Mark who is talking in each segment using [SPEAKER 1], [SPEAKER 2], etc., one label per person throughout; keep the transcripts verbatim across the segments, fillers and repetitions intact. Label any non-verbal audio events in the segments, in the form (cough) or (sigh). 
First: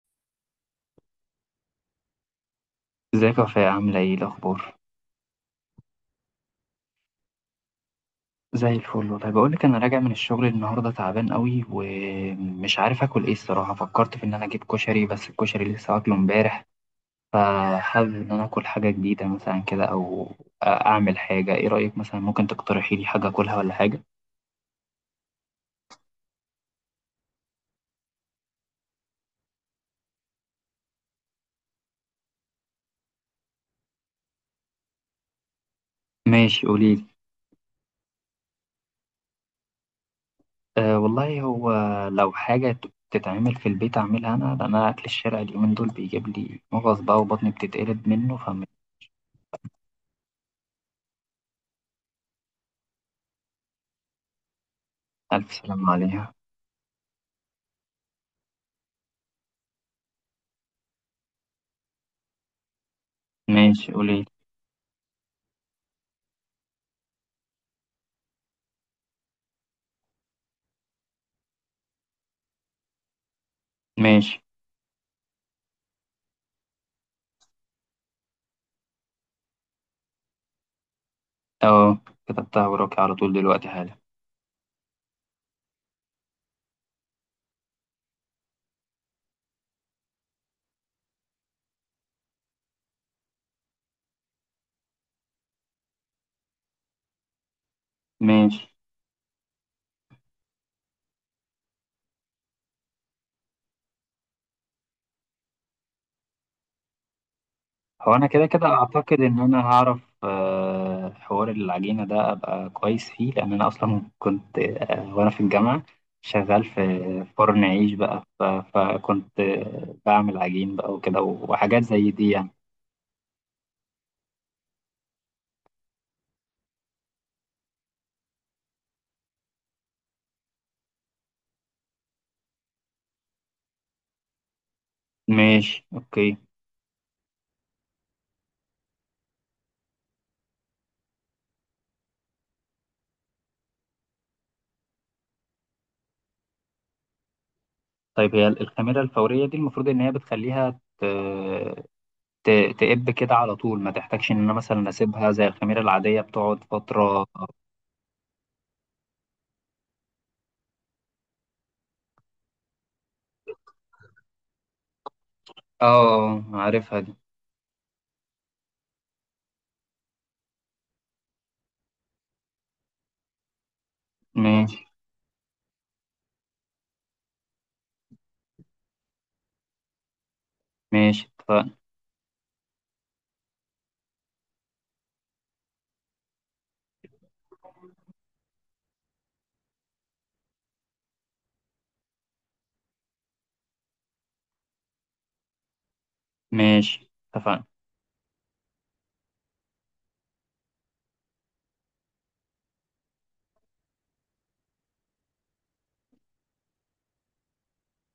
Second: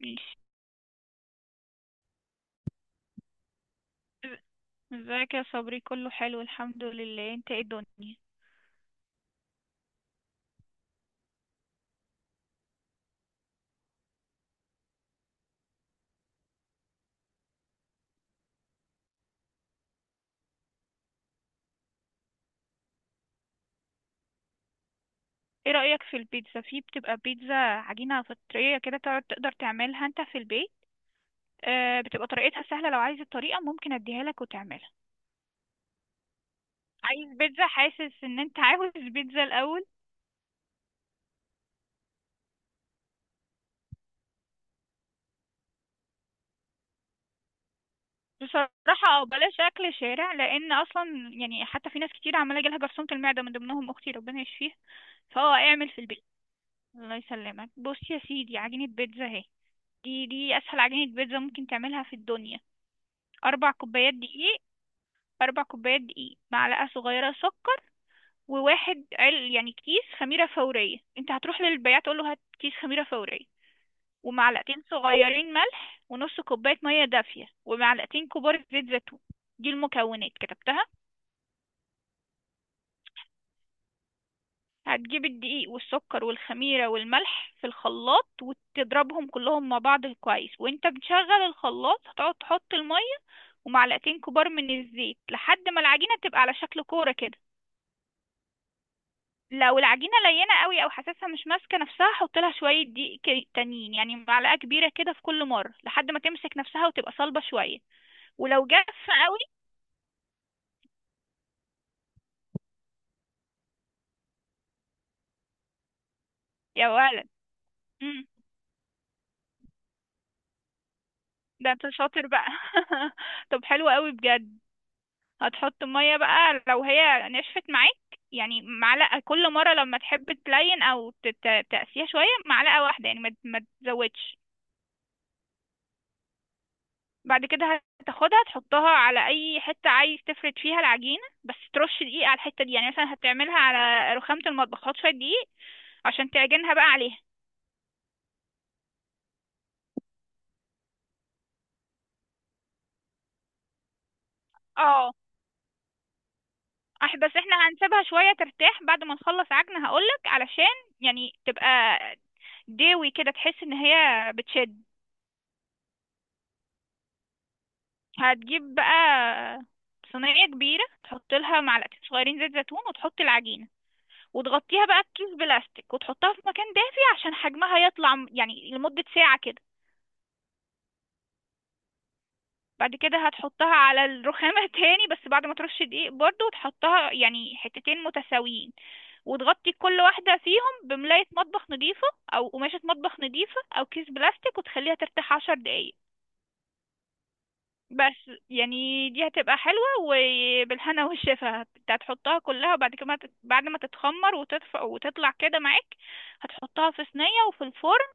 [SPEAKER 1] ماشي.
[SPEAKER 2] ازيك يا وفاء عاملة ايه الأخبار؟
[SPEAKER 1] ازيك يا صبري؟ كله حلو الحمد لله، انت ايه الدنيا؟
[SPEAKER 2] زي الفل والله. بقولك أنا راجع من الشغل النهاردة تعبان قوي ومش عارف آكل ايه الصراحة. فكرت في إن أنا أجيب كشري، بس الكشري لسه واكله امبارح، فحابب إن أنا آكل حاجة جديدة مثلا كده، أو أعمل حاجة. ايه رأيك مثلا، ممكن تقترحي لي حاجة آكلها ولا حاجة؟
[SPEAKER 1] ايه رأيك في البيتزا؟ في بتبقى بيتزا عجينة فطرية كده، تقعد- تقدر تعملها انت في البيت. آه، بتبقى طريقتها سهلة، لو عايز الطريقة ممكن اديها لك وتعملها.
[SPEAKER 2] ماشي قوليلي.
[SPEAKER 1] عايز بيتزا، حاسس ان انت عاوز بيتزا الاول.
[SPEAKER 2] أه والله، هو لو حاجة تتعمل في البيت أعملها أنا، لأن أنا أكل الشارع اليومين دول بيجيب لي مغص بقى وبطني بتتقلب منه. فمن
[SPEAKER 1] بصراحة او بلاش اكل شارع، لان اصلا يعني حتى في ناس كتير عمالة يجيلها جرثومة المعدة، من ضمنهم اختي ربنا يشفيها.
[SPEAKER 2] ألف
[SPEAKER 1] فهو اعمل
[SPEAKER 2] سلامة
[SPEAKER 1] في البيت.
[SPEAKER 2] عليها.
[SPEAKER 1] الله يسلمك. بص يا سيدي، عجينة بيتزا اهي. دي دي اسهل عجينة بيتزا ممكن تعملها في الدنيا. أربع
[SPEAKER 2] ماشي
[SPEAKER 1] كوبايات
[SPEAKER 2] قوليلي.
[SPEAKER 1] دقيق. أربع كوبايات دقيق، معلقة صغيرة سكر، وواحد عل يعني كيس خميرة فورية. أنت هتروح للبياع تقول له هات كيس خميرة فورية.
[SPEAKER 2] ماشي.
[SPEAKER 1] ومعلقتين صغيرين ملح، ونص كوباية مية دافية، ومعلقتين كبار زيت زيتون. دي المكونات، كتبتها؟
[SPEAKER 2] اه، كتبتها وراكي على طول دلوقتي حالا.
[SPEAKER 1] هتجيب الدقيق والسكر والخميرة والملح في الخلاط، وتضربهم كلهم مع بعض كويس، وانت بتشغل الخلاط هتقعد تحط المية ومعلقتين كبار من الزيت، لحد ما العجينة تبقى على شكل كورة كده.
[SPEAKER 2] ماشي.
[SPEAKER 1] لو العجينة لينة قوي او حاسسها مش ماسكة نفسها حط لها شوية دقيق ك- تانيين، يعني معلقة كبيرة كده في كل مرة لحد ما تمسك نفسها وتبقى صلبة شوية.
[SPEAKER 2] هو انا كده كده
[SPEAKER 1] ولو جافة
[SPEAKER 2] اعتقد ان
[SPEAKER 1] قوي،
[SPEAKER 2] انا هعرف، آه، حوار العجينه ده ابقى كويس فيه، لان انا اصلا كنت، آه، وانا في الجامعه شغال في
[SPEAKER 1] يا ولد.
[SPEAKER 2] فرن عيش بقى،
[SPEAKER 1] مم.
[SPEAKER 2] ف- فكنت آه، بعمل عجين بقى وكده،
[SPEAKER 1] ده
[SPEAKER 2] وحاجات
[SPEAKER 1] انت
[SPEAKER 2] زي
[SPEAKER 1] شاطر
[SPEAKER 2] دي
[SPEAKER 1] بقى.
[SPEAKER 2] يعني.
[SPEAKER 1] (laughs) طب حلو قوي بجد. هتحط مية بقى لو هي نشفت معاك، يعني معلقة كل مرة لما تحب تلين او ت- ت- تقسيها شوية، معلقة واحدة يعني، ما ما تزودش.
[SPEAKER 2] ماشي اوكي.
[SPEAKER 1] بعد كده هتاخدها تحطها على اي حته عايز تفرد فيها العجينه، بس ترش دقيق على الحته دي، يعني مثلا هتعملها على رخامه المطبخ، هات شويه دقيق عشان تعجنها بقى عليها.
[SPEAKER 2] طيب هي الخميره الفوريه دي المفروض ان هي بتخليها ت- ت- تقب كده على طول، ما تحتاجش ان انا مثلا
[SPEAKER 1] اه.
[SPEAKER 2] اسيبها زي الخميره العاديه بتقعد
[SPEAKER 1] اح
[SPEAKER 2] فتره.
[SPEAKER 1] بس احنا هنسيبها شويه ترتاح بعد ما نخلص عجن هقولك، علشان يعني تبقى داوي كده تحس ان هي بتشد.
[SPEAKER 2] اه عارفها دي.
[SPEAKER 1] هتجيب بقى صينيه كبيره، تحط لها معلقتين صغيرين زيت زيتون وتحط العجينه،
[SPEAKER 2] ماشي.
[SPEAKER 1] وتغطيها بقى بكيس بلاستيك، وتحطها في مكان دافي عشان حجمها يطلع، م- يعني لمده ساعه كده.
[SPEAKER 2] ماشي اتفقنا.
[SPEAKER 1] بعد كده هتحطها على الرخامة تاني، بس بعد ما ترش دقيق برضو، وتحطها يعني حتتين متساويين، وتغطي كل واحدة فيهم بملاية مطبخ نظيفة أو قماشة مطبخ نظيفة أو كيس بلاستيك، وتخليها ترتاح عشر دقايق.
[SPEAKER 2] ماشي اتفقنا.
[SPEAKER 1] بس يعني دي هتبقى حلوة وبالهنا والشفا. انت هتحطها كلها، وبعد كده بعد ما تتخمر وتدفى وتطلع كده معاك هتحطها في صينية وفي الفرن.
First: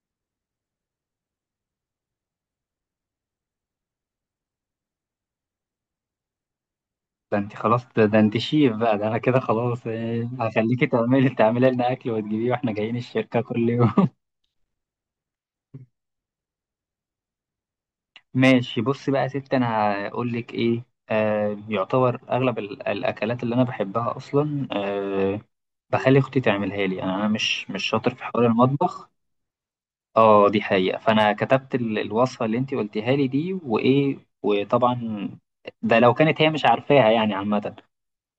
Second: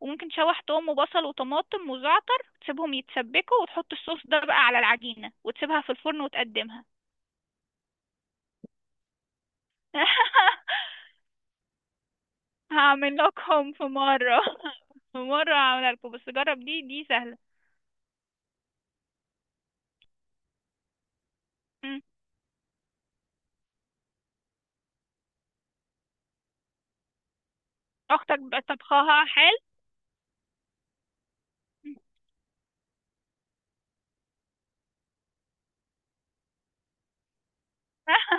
[SPEAKER 1] وممكن تشوح توم وبصل وطماطم وزعتر تسيبهم يتسبكوا، وتحط الصوص ده بقى على العجينة وتسيبها في الفرن وتقدمها.
[SPEAKER 2] ده انت خلاص، ده, ده انت شيف بقى، ده انا كده خلاص. إيه، هخليكي
[SPEAKER 1] (laughs)
[SPEAKER 2] تعملي تعملي لنا اكل وتجيبيه واحنا جايين
[SPEAKER 1] هعمل
[SPEAKER 2] الشركة كل
[SPEAKER 1] لكم في
[SPEAKER 2] يوم.
[SPEAKER 1] مرة. (laughs) في مرة هعملها لكم، بس جرب. دي دي سهلة.
[SPEAKER 2] (laughs) ماشي بصي بقى يا ستي، انا هقول لك ايه، آه
[SPEAKER 1] مم.
[SPEAKER 2] يعتبر اغلب ال- الاكلات اللي انا بحبها اصلا، آه بخلي اختي تعملها لي. انا أنا مش مش شاطر في
[SPEAKER 1] أختك
[SPEAKER 2] حوار
[SPEAKER 1] بقى
[SPEAKER 2] المطبخ.
[SPEAKER 1] طبخها حال.
[SPEAKER 2] اه دي حقيقة، فأنا كتبت ال- الوصفة اللي انت قلتيها لي دي، وإيه وطبعا ده لو كانت هي مش عارفاها يعني، عامة.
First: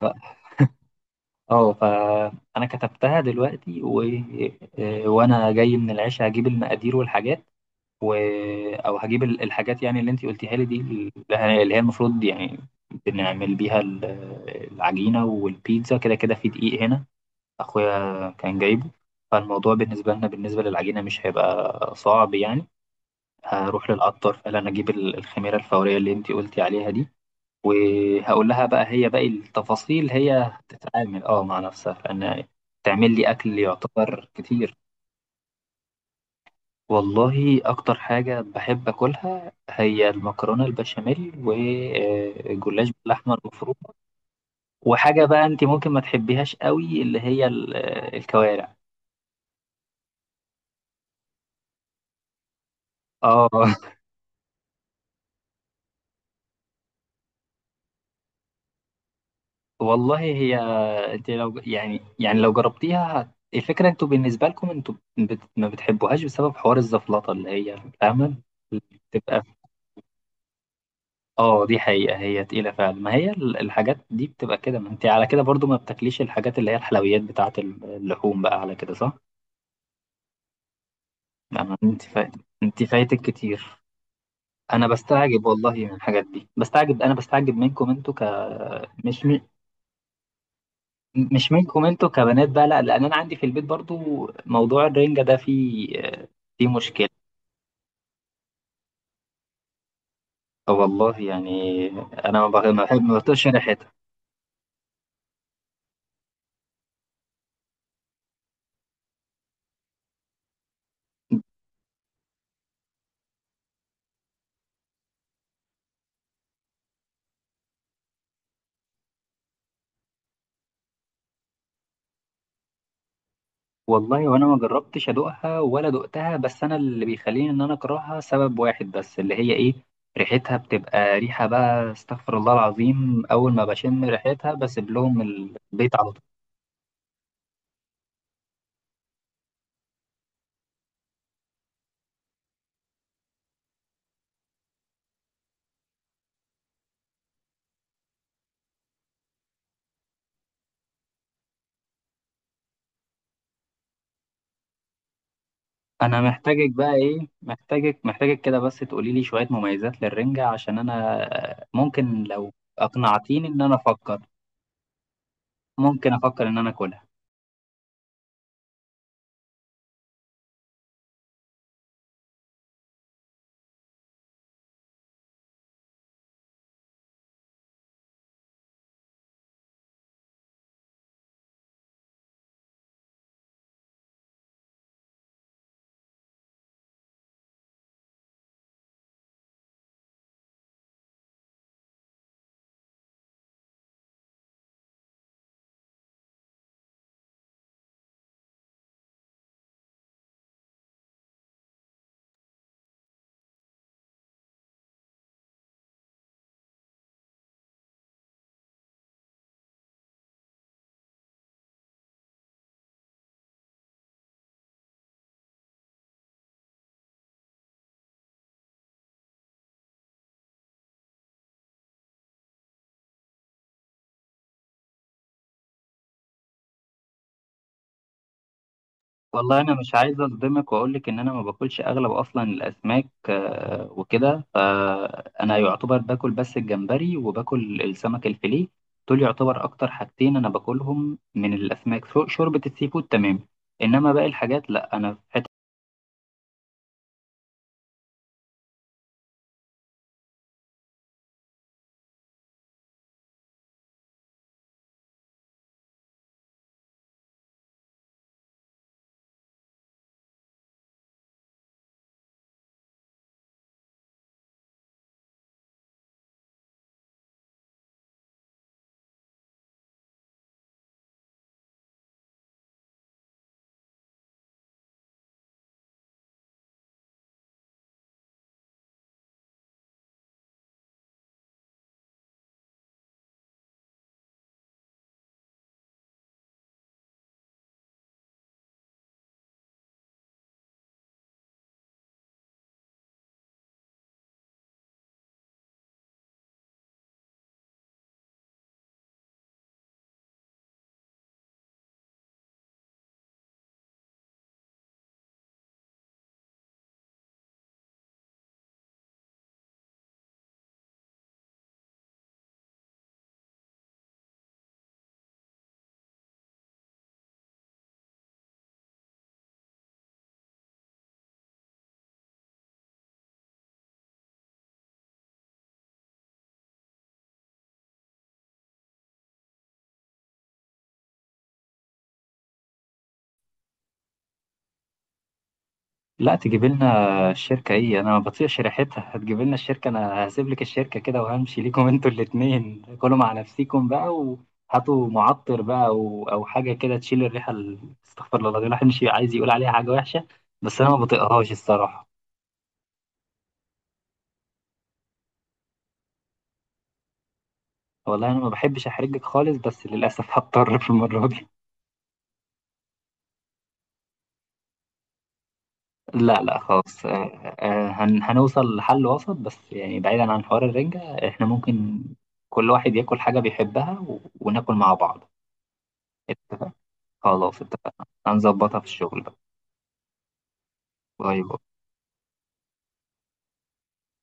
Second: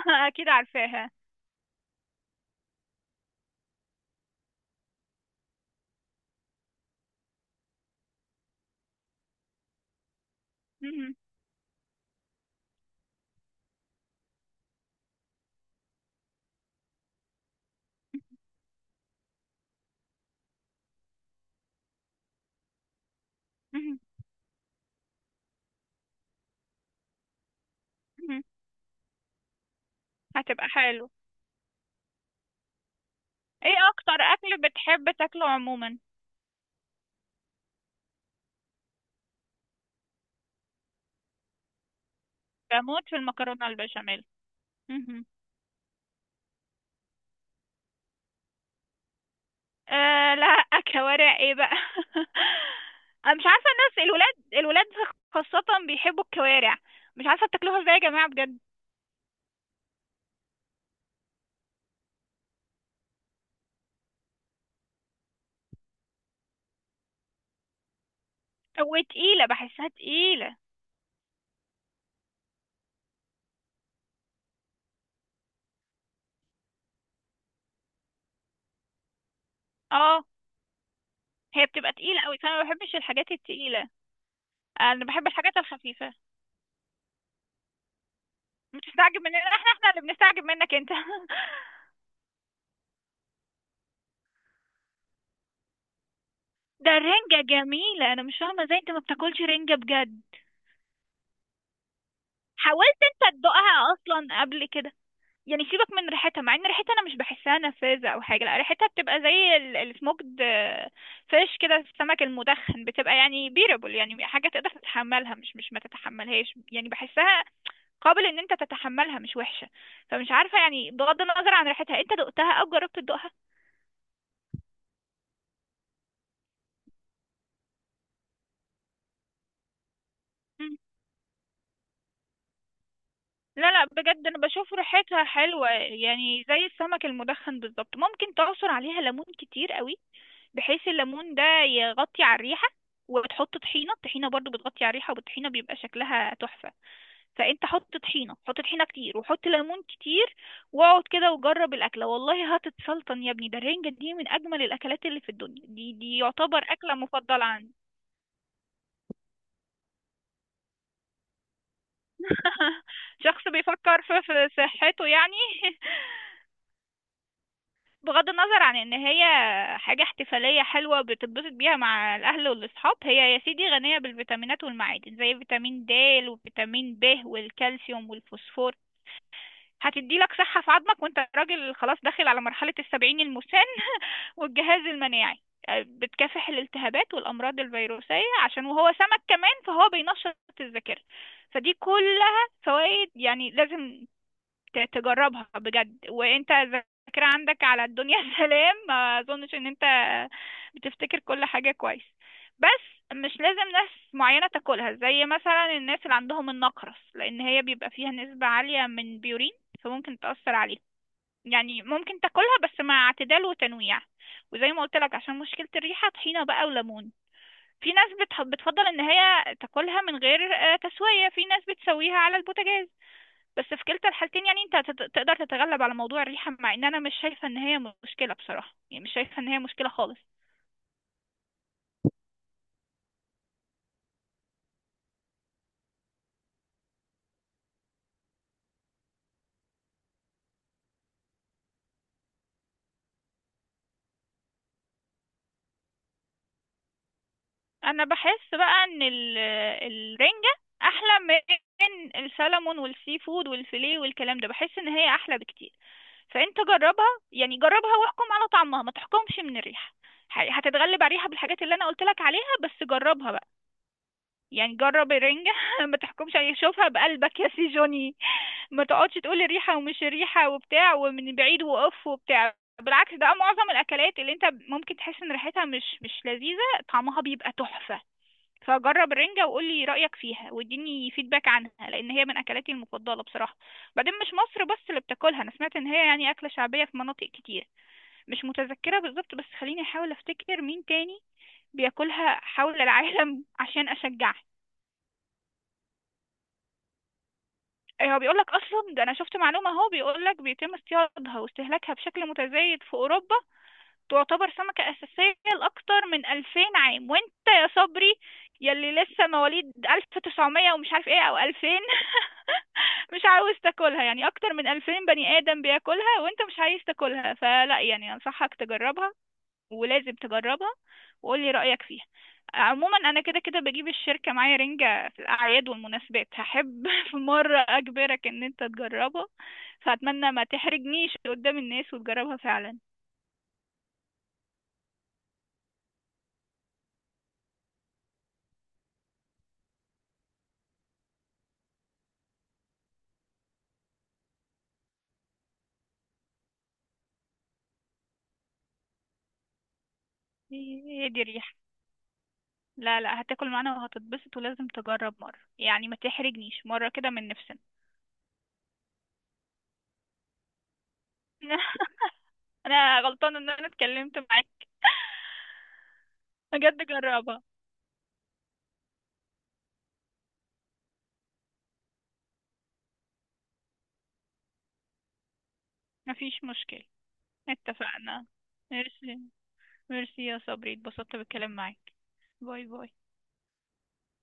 [SPEAKER 2] ف-
[SPEAKER 1] أكيد عارفاها.
[SPEAKER 2] اه فأنا كتبتها دلوقتي و... آه، وأنا جاي من العشاء هجيب المقادير والحاجات، و... أو هجيب ال- الحاجات يعني اللي انت قلتيها لي دي، اللي
[SPEAKER 1] مم.
[SPEAKER 2] اللي هي المفروض يعني بنعمل بيها ال- العجينة والبيتزا. كده كده في دقيق هنا، أخويا كان جايبه، فالموضوع بالنسبة لنا، بالنسبة للعجينة مش هيبقى صعب يعني. هروح
[SPEAKER 1] مم.
[SPEAKER 2] للعطار، فقال انا اجيب ال- الخميره الفوريه اللي انت قلتي عليها دي،
[SPEAKER 1] مم.
[SPEAKER 2] وهقول لها بقى، هي باقي التفاصيل هي
[SPEAKER 1] هتبقى حلو.
[SPEAKER 2] هتتعامل اه مع نفسها، لان تعمل لي اكل
[SPEAKER 1] ايه أكتر
[SPEAKER 2] يعتبر
[SPEAKER 1] أكل
[SPEAKER 2] كتير.
[SPEAKER 1] بتحب تاكله عموما؟
[SPEAKER 2] والله اكتر حاجه بحب اكلها هي المكرونه البشاميل والجلاش
[SPEAKER 1] بموت في
[SPEAKER 2] باللحمه
[SPEAKER 1] المكرونة
[SPEAKER 2] المفرومه،
[SPEAKER 1] البشاميل.
[SPEAKER 2] وحاجه بقى انت ممكن ما تحبيهاش قوي، اللي هي ال- الكوارع.
[SPEAKER 1] آه لا. كوارع ايه بقى! (laughs) انا مش
[SPEAKER 2] اه.
[SPEAKER 1] عارفه،
[SPEAKER 2] (laughs)
[SPEAKER 1] الناس الولاد، الولاد خاصه بيحبوا الكوارع، مش عارفه بتاكلوها ازاي يا جماعه بجد.
[SPEAKER 2] والله هي، انت لو يعني يعني لو جربتيها، هت- الفكره انتوا بالنسبه لكم، انتوا بت... ما بتحبوهاش بسبب حوار الزفلطه اللي هي فاهمه، اللي بتبقى
[SPEAKER 1] وتقيله، بحسها تقيله.
[SPEAKER 2] اه دي حقيقه، هي تقيله فعلا، ما هي ال- الحاجات دي بتبقى كده. ما انت على كده برضو، ما بتاكليش الحاجات اللي هي الحلويات بتاعه ال- اللحوم بقى، على كده صح.
[SPEAKER 1] اه
[SPEAKER 2] لا،
[SPEAKER 1] هي
[SPEAKER 2] ما
[SPEAKER 1] بتبقى
[SPEAKER 2] انت
[SPEAKER 1] تقيله
[SPEAKER 2] فايت،
[SPEAKER 1] قوي، فانا ما
[SPEAKER 2] انت
[SPEAKER 1] بحبش
[SPEAKER 2] فايتك
[SPEAKER 1] الحاجات
[SPEAKER 2] كتير.
[SPEAKER 1] التقيله.
[SPEAKER 2] انا
[SPEAKER 1] انا بحب
[SPEAKER 2] بستعجب
[SPEAKER 1] الحاجات
[SPEAKER 2] والله من
[SPEAKER 1] الخفيفه.
[SPEAKER 2] الحاجات دي، بستعجب انا بستعجب منكم انتوا ك
[SPEAKER 1] بتستعجب
[SPEAKER 2] مش
[SPEAKER 1] مننا؟ احنا احنا اللي بنستعجب منك انت. (laughs)
[SPEAKER 2] مش منكم انتوا كبنات بقى، لا، لان انا عندي في البيت برضو موضوع الرنجة ده، فيه فيه
[SPEAKER 1] ده
[SPEAKER 2] مشكلة.
[SPEAKER 1] الرنجه جميله، انا مش فاهمه ازاي انت ما بتاكلش رنجه بجد.
[SPEAKER 2] والله يعني انا ما بحب ما
[SPEAKER 1] حاولت
[SPEAKER 2] بحب- ما
[SPEAKER 1] انت
[SPEAKER 2] بطيقش ريحتها.
[SPEAKER 1] تدوقها اصلا قبل كده؟ يعني سيبك من ريحتها، مع ان ريحتها انا مش بحسها نفاذة او حاجة، لا ريحتها بتبقى زي السموكد. فيش كده، السمك المدخن بتبقى يعني بيربل، يعني حاجة تقدر تتحملها، مش مش ما تتحملهاش، يعني بحسها قابل ان انت تتحملها، مش وحشة. فمش عارفة، يعني بغض النظر عن ريحتها انت دقتها او جربت تدوقها؟
[SPEAKER 2] والله وانا ما جربتش ادوقها ولا دقتها، بس انا اللي بيخليني ان انا اكرهها سبب واحد بس، اللي هي ايه، ريحتها
[SPEAKER 1] مم.
[SPEAKER 2] بتبقى ريحة بقى استغفر الله العظيم، اول ما
[SPEAKER 1] لا لا،
[SPEAKER 2] بشم
[SPEAKER 1] بجد انا
[SPEAKER 2] ريحتها
[SPEAKER 1] بشوف
[SPEAKER 2] بسيب لهم
[SPEAKER 1] ريحتها حلوة،
[SPEAKER 2] البيت على.
[SPEAKER 1] يعني زي السمك المدخن بالظبط. ممكن تعصر عليها ليمون كتير قوي بحيث الليمون ده يغطي على الريحة، وبتحط طحينة. الطحينة برضو بتغطي على الريحة، والطحينة بيبقى شكلها تحفة. فانت حط طحينة، حط طحينة كتير، وحط ليمون كتير، واقعد كده وجرب الأكلة، والله هتتسلطن يا ابني. ده الرنجة دي من أجمل الأكلات اللي في الدنيا. دي دي
[SPEAKER 2] انا
[SPEAKER 1] يعتبر
[SPEAKER 2] محتاجك بقى،
[SPEAKER 1] أكلة
[SPEAKER 2] ايه،
[SPEAKER 1] مفضلة عندي.
[SPEAKER 2] محتاجك محتاجك كده، بس تقولي لي شوية مميزات للرنجة، عشان انا آه، ممكن لو
[SPEAKER 1] (laughs)
[SPEAKER 2] اقنعتيني
[SPEAKER 1] شخص
[SPEAKER 2] ان انا
[SPEAKER 1] بيفكر
[SPEAKER 2] افكر،
[SPEAKER 1] في في صحته يعني. (laughs)
[SPEAKER 2] ممكن افكر ان انا اكلها.
[SPEAKER 1] بغض النظر عن ان هي حاجة احتفالية حلوة بتتبسط بيها مع الاهل والاصحاب، هي يا سيدي غنية بالفيتامينات والمعادن، زي فيتامين د وفيتامين ب والكالسيوم والفوسفور. هتدي لك صحة في عظمك، وانت راجل خلاص داخل على مرحلة السبعين المسن والجهاز المناعي، آه، بتكافح الالتهابات والامراض الفيروسية، عشان وهو سمك كمان فهو بينشط الذاكرة، فدي كلها فوائد، يعني لازم ت- تجربها بجد. وانت الذاكرة عندك على الدنيا، (laughs) سلام، ما اظنش ان انت بتفتكر كل حاجة كويس. بس مش لازم ناس معينة تاكلها، زي مثلا الناس اللي عندهم النقرس، لان هي بيبقى فيها نسبة عالية من بيورين، فممكن تأثر عليك. يعني ممكن تاكلها بس مع اعتدال وتنويع. وزي ما قلت لك عشان مشكلة الريحة، طحينة بقى وليمون. في ناس بتح- بتفضل ان هي تاكلها من غير آه، تسوية، في ناس بتسويها على البوتاجاز. بس في كلتا الحالتين، يعني انت هتت- تقدر تتغلب على موضوع الريحة، مع ان انا مش شايفة ان هي مشكلة بصراحة، يعني مش شايفة ان هي
[SPEAKER 2] والله انا
[SPEAKER 1] مشكلة
[SPEAKER 2] مش
[SPEAKER 1] خالص.
[SPEAKER 2] عايز اصدمك واقول لك ان انا ما باكلش اغلب اصلا الاسماك، آه، وكده. فانا يعتبر باكل بس الجمبري، وباكل السمك الفيليه، دول يعتبر اكتر حاجتين انا باكلهم من الاسماك. شو- شوربة السي فود تمام، انما باقي الحاجات لا، انا في حتة.
[SPEAKER 1] انا بحس بقى ان ال- الرنجة احلى من السلمون والسي فود والفيليه والكلام ده، بحس ان هي احلى بكتير. فانت جربها، يعني جربها واحكم على طعمها، ما تحكمش من الريحة، ح- هتتغلب على الريحة بالحاجات اللي انا قلت لك عليها، بس جربها بقى. يعني جرب الرنجة. (laughs) ما تحكمش عليها، شوفها بقلبك يا سي جوني، ما تقعدش تقولي ريحة ومش ريحة وبتاع، ومن بعيد وقف وبتاع. بالعكس، ده معظم الأكلات اللي انت ممكن تحس ان ريحتها مش مش لذيذة طعمها بيبقى تحفة. فجرب الرنجة، وقولي رأيك فيها، واديني فيدباك عنها، لأن هي من أكلاتي المفضلة بصراحة. بعدين مش مصر بس اللي بتاكلها، أنا سمعت إن هي يعني أكلة شعبية في مناطق كتير، مش متذكرة بالظبط، بس خليني أحاول أفتكر مين تاني بياكلها حول العالم. (laughs) عشان أشجعك، إيه، هو بيقول لك اصلا، ده انا شفت معلومه اهو، بيقول لك بيتم اصطيادها واستهلاكها بشكل متزايد في اوروبا، تعتبر سمكه اساسيه لاكثر من ألفين عام. وانت يا صبري، يلي لسه مواليد ألف وتسعمية ومش عارف ايه او ألفين، (laughs) مش عاوز تاكلها؟ يعني اكتر من ألفين بني ادم بياكلها وانت مش عايز تاكلها! فلا يعني انصحك تجربها، ولازم تجربها، وقولي رأيك فيها. عموما انا كده كده بجيب الشركة معايا رنجة في الاعياد والمناسبات، هحب (laughs) في مرة اجبرك ان انت تجربها، فاتمنى ما تحرجنيش قدام الناس وتجربها فعلا.
[SPEAKER 2] لا، تجيب لنا الشركة ايه؟ انا ما بطيقش ريحتها. هتجيب لنا الشركة؟ انا هسيب لك الشركة كده وهمشي ليكم. (laughs) انتوا الاتنين كلوا مع نفسيكم بقى، وهاتوا معطر بقى او او حاجة كده تشيل الريحة، ال- استغفر الله العظيم، الواحد مش عايز يقول عليها حاجة وحشة. بس انا ما
[SPEAKER 1] هي دي
[SPEAKER 2] بطيقهاش
[SPEAKER 1] ريحة؟
[SPEAKER 2] الصراحة.
[SPEAKER 1] لا لا، هتاكل معانا وهتتبسط، ولازم تجرب مرة، يعني ما تحرجنيش مرة كده من نفسنا.
[SPEAKER 2] والله انا ما بحبش احرجك خالص، بس للاسف (laughs) هضطر في المرة دي.
[SPEAKER 1] (laughs) انا غلطانة ان انا اتكلمت معاك. (laughs)
[SPEAKER 2] لا لا
[SPEAKER 1] بجد
[SPEAKER 2] خلاص،
[SPEAKER 1] جربها.
[SPEAKER 2] آه، آه، هن- هنوصل لحل وسط. بس يعني بعيدا عن حوار الرنجة، احنا ممكن كل واحد ياكل حاجة بيحبها و- وناكل مع بعض.
[SPEAKER 1] مفيش
[SPEAKER 2] اتفقنا؟
[SPEAKER 1] مشكلة.
[SPEAKER 2] خلاص اتفقنا،
[SPEAKER 1] اتفقنا.
[SPEAKER 2] هنظبطها في
[SPEAKER 1] ماشي.
[SPEAKER 2] الشغل بقى.
[SPEAKER 1] ميرسي يا صبري، اتبسطت
[SPEAKER 2] باي
[SPEAKER 1] بالكلام
[SPEAKER 2] باي.
[SPEAKER 1] معاك. باي باي.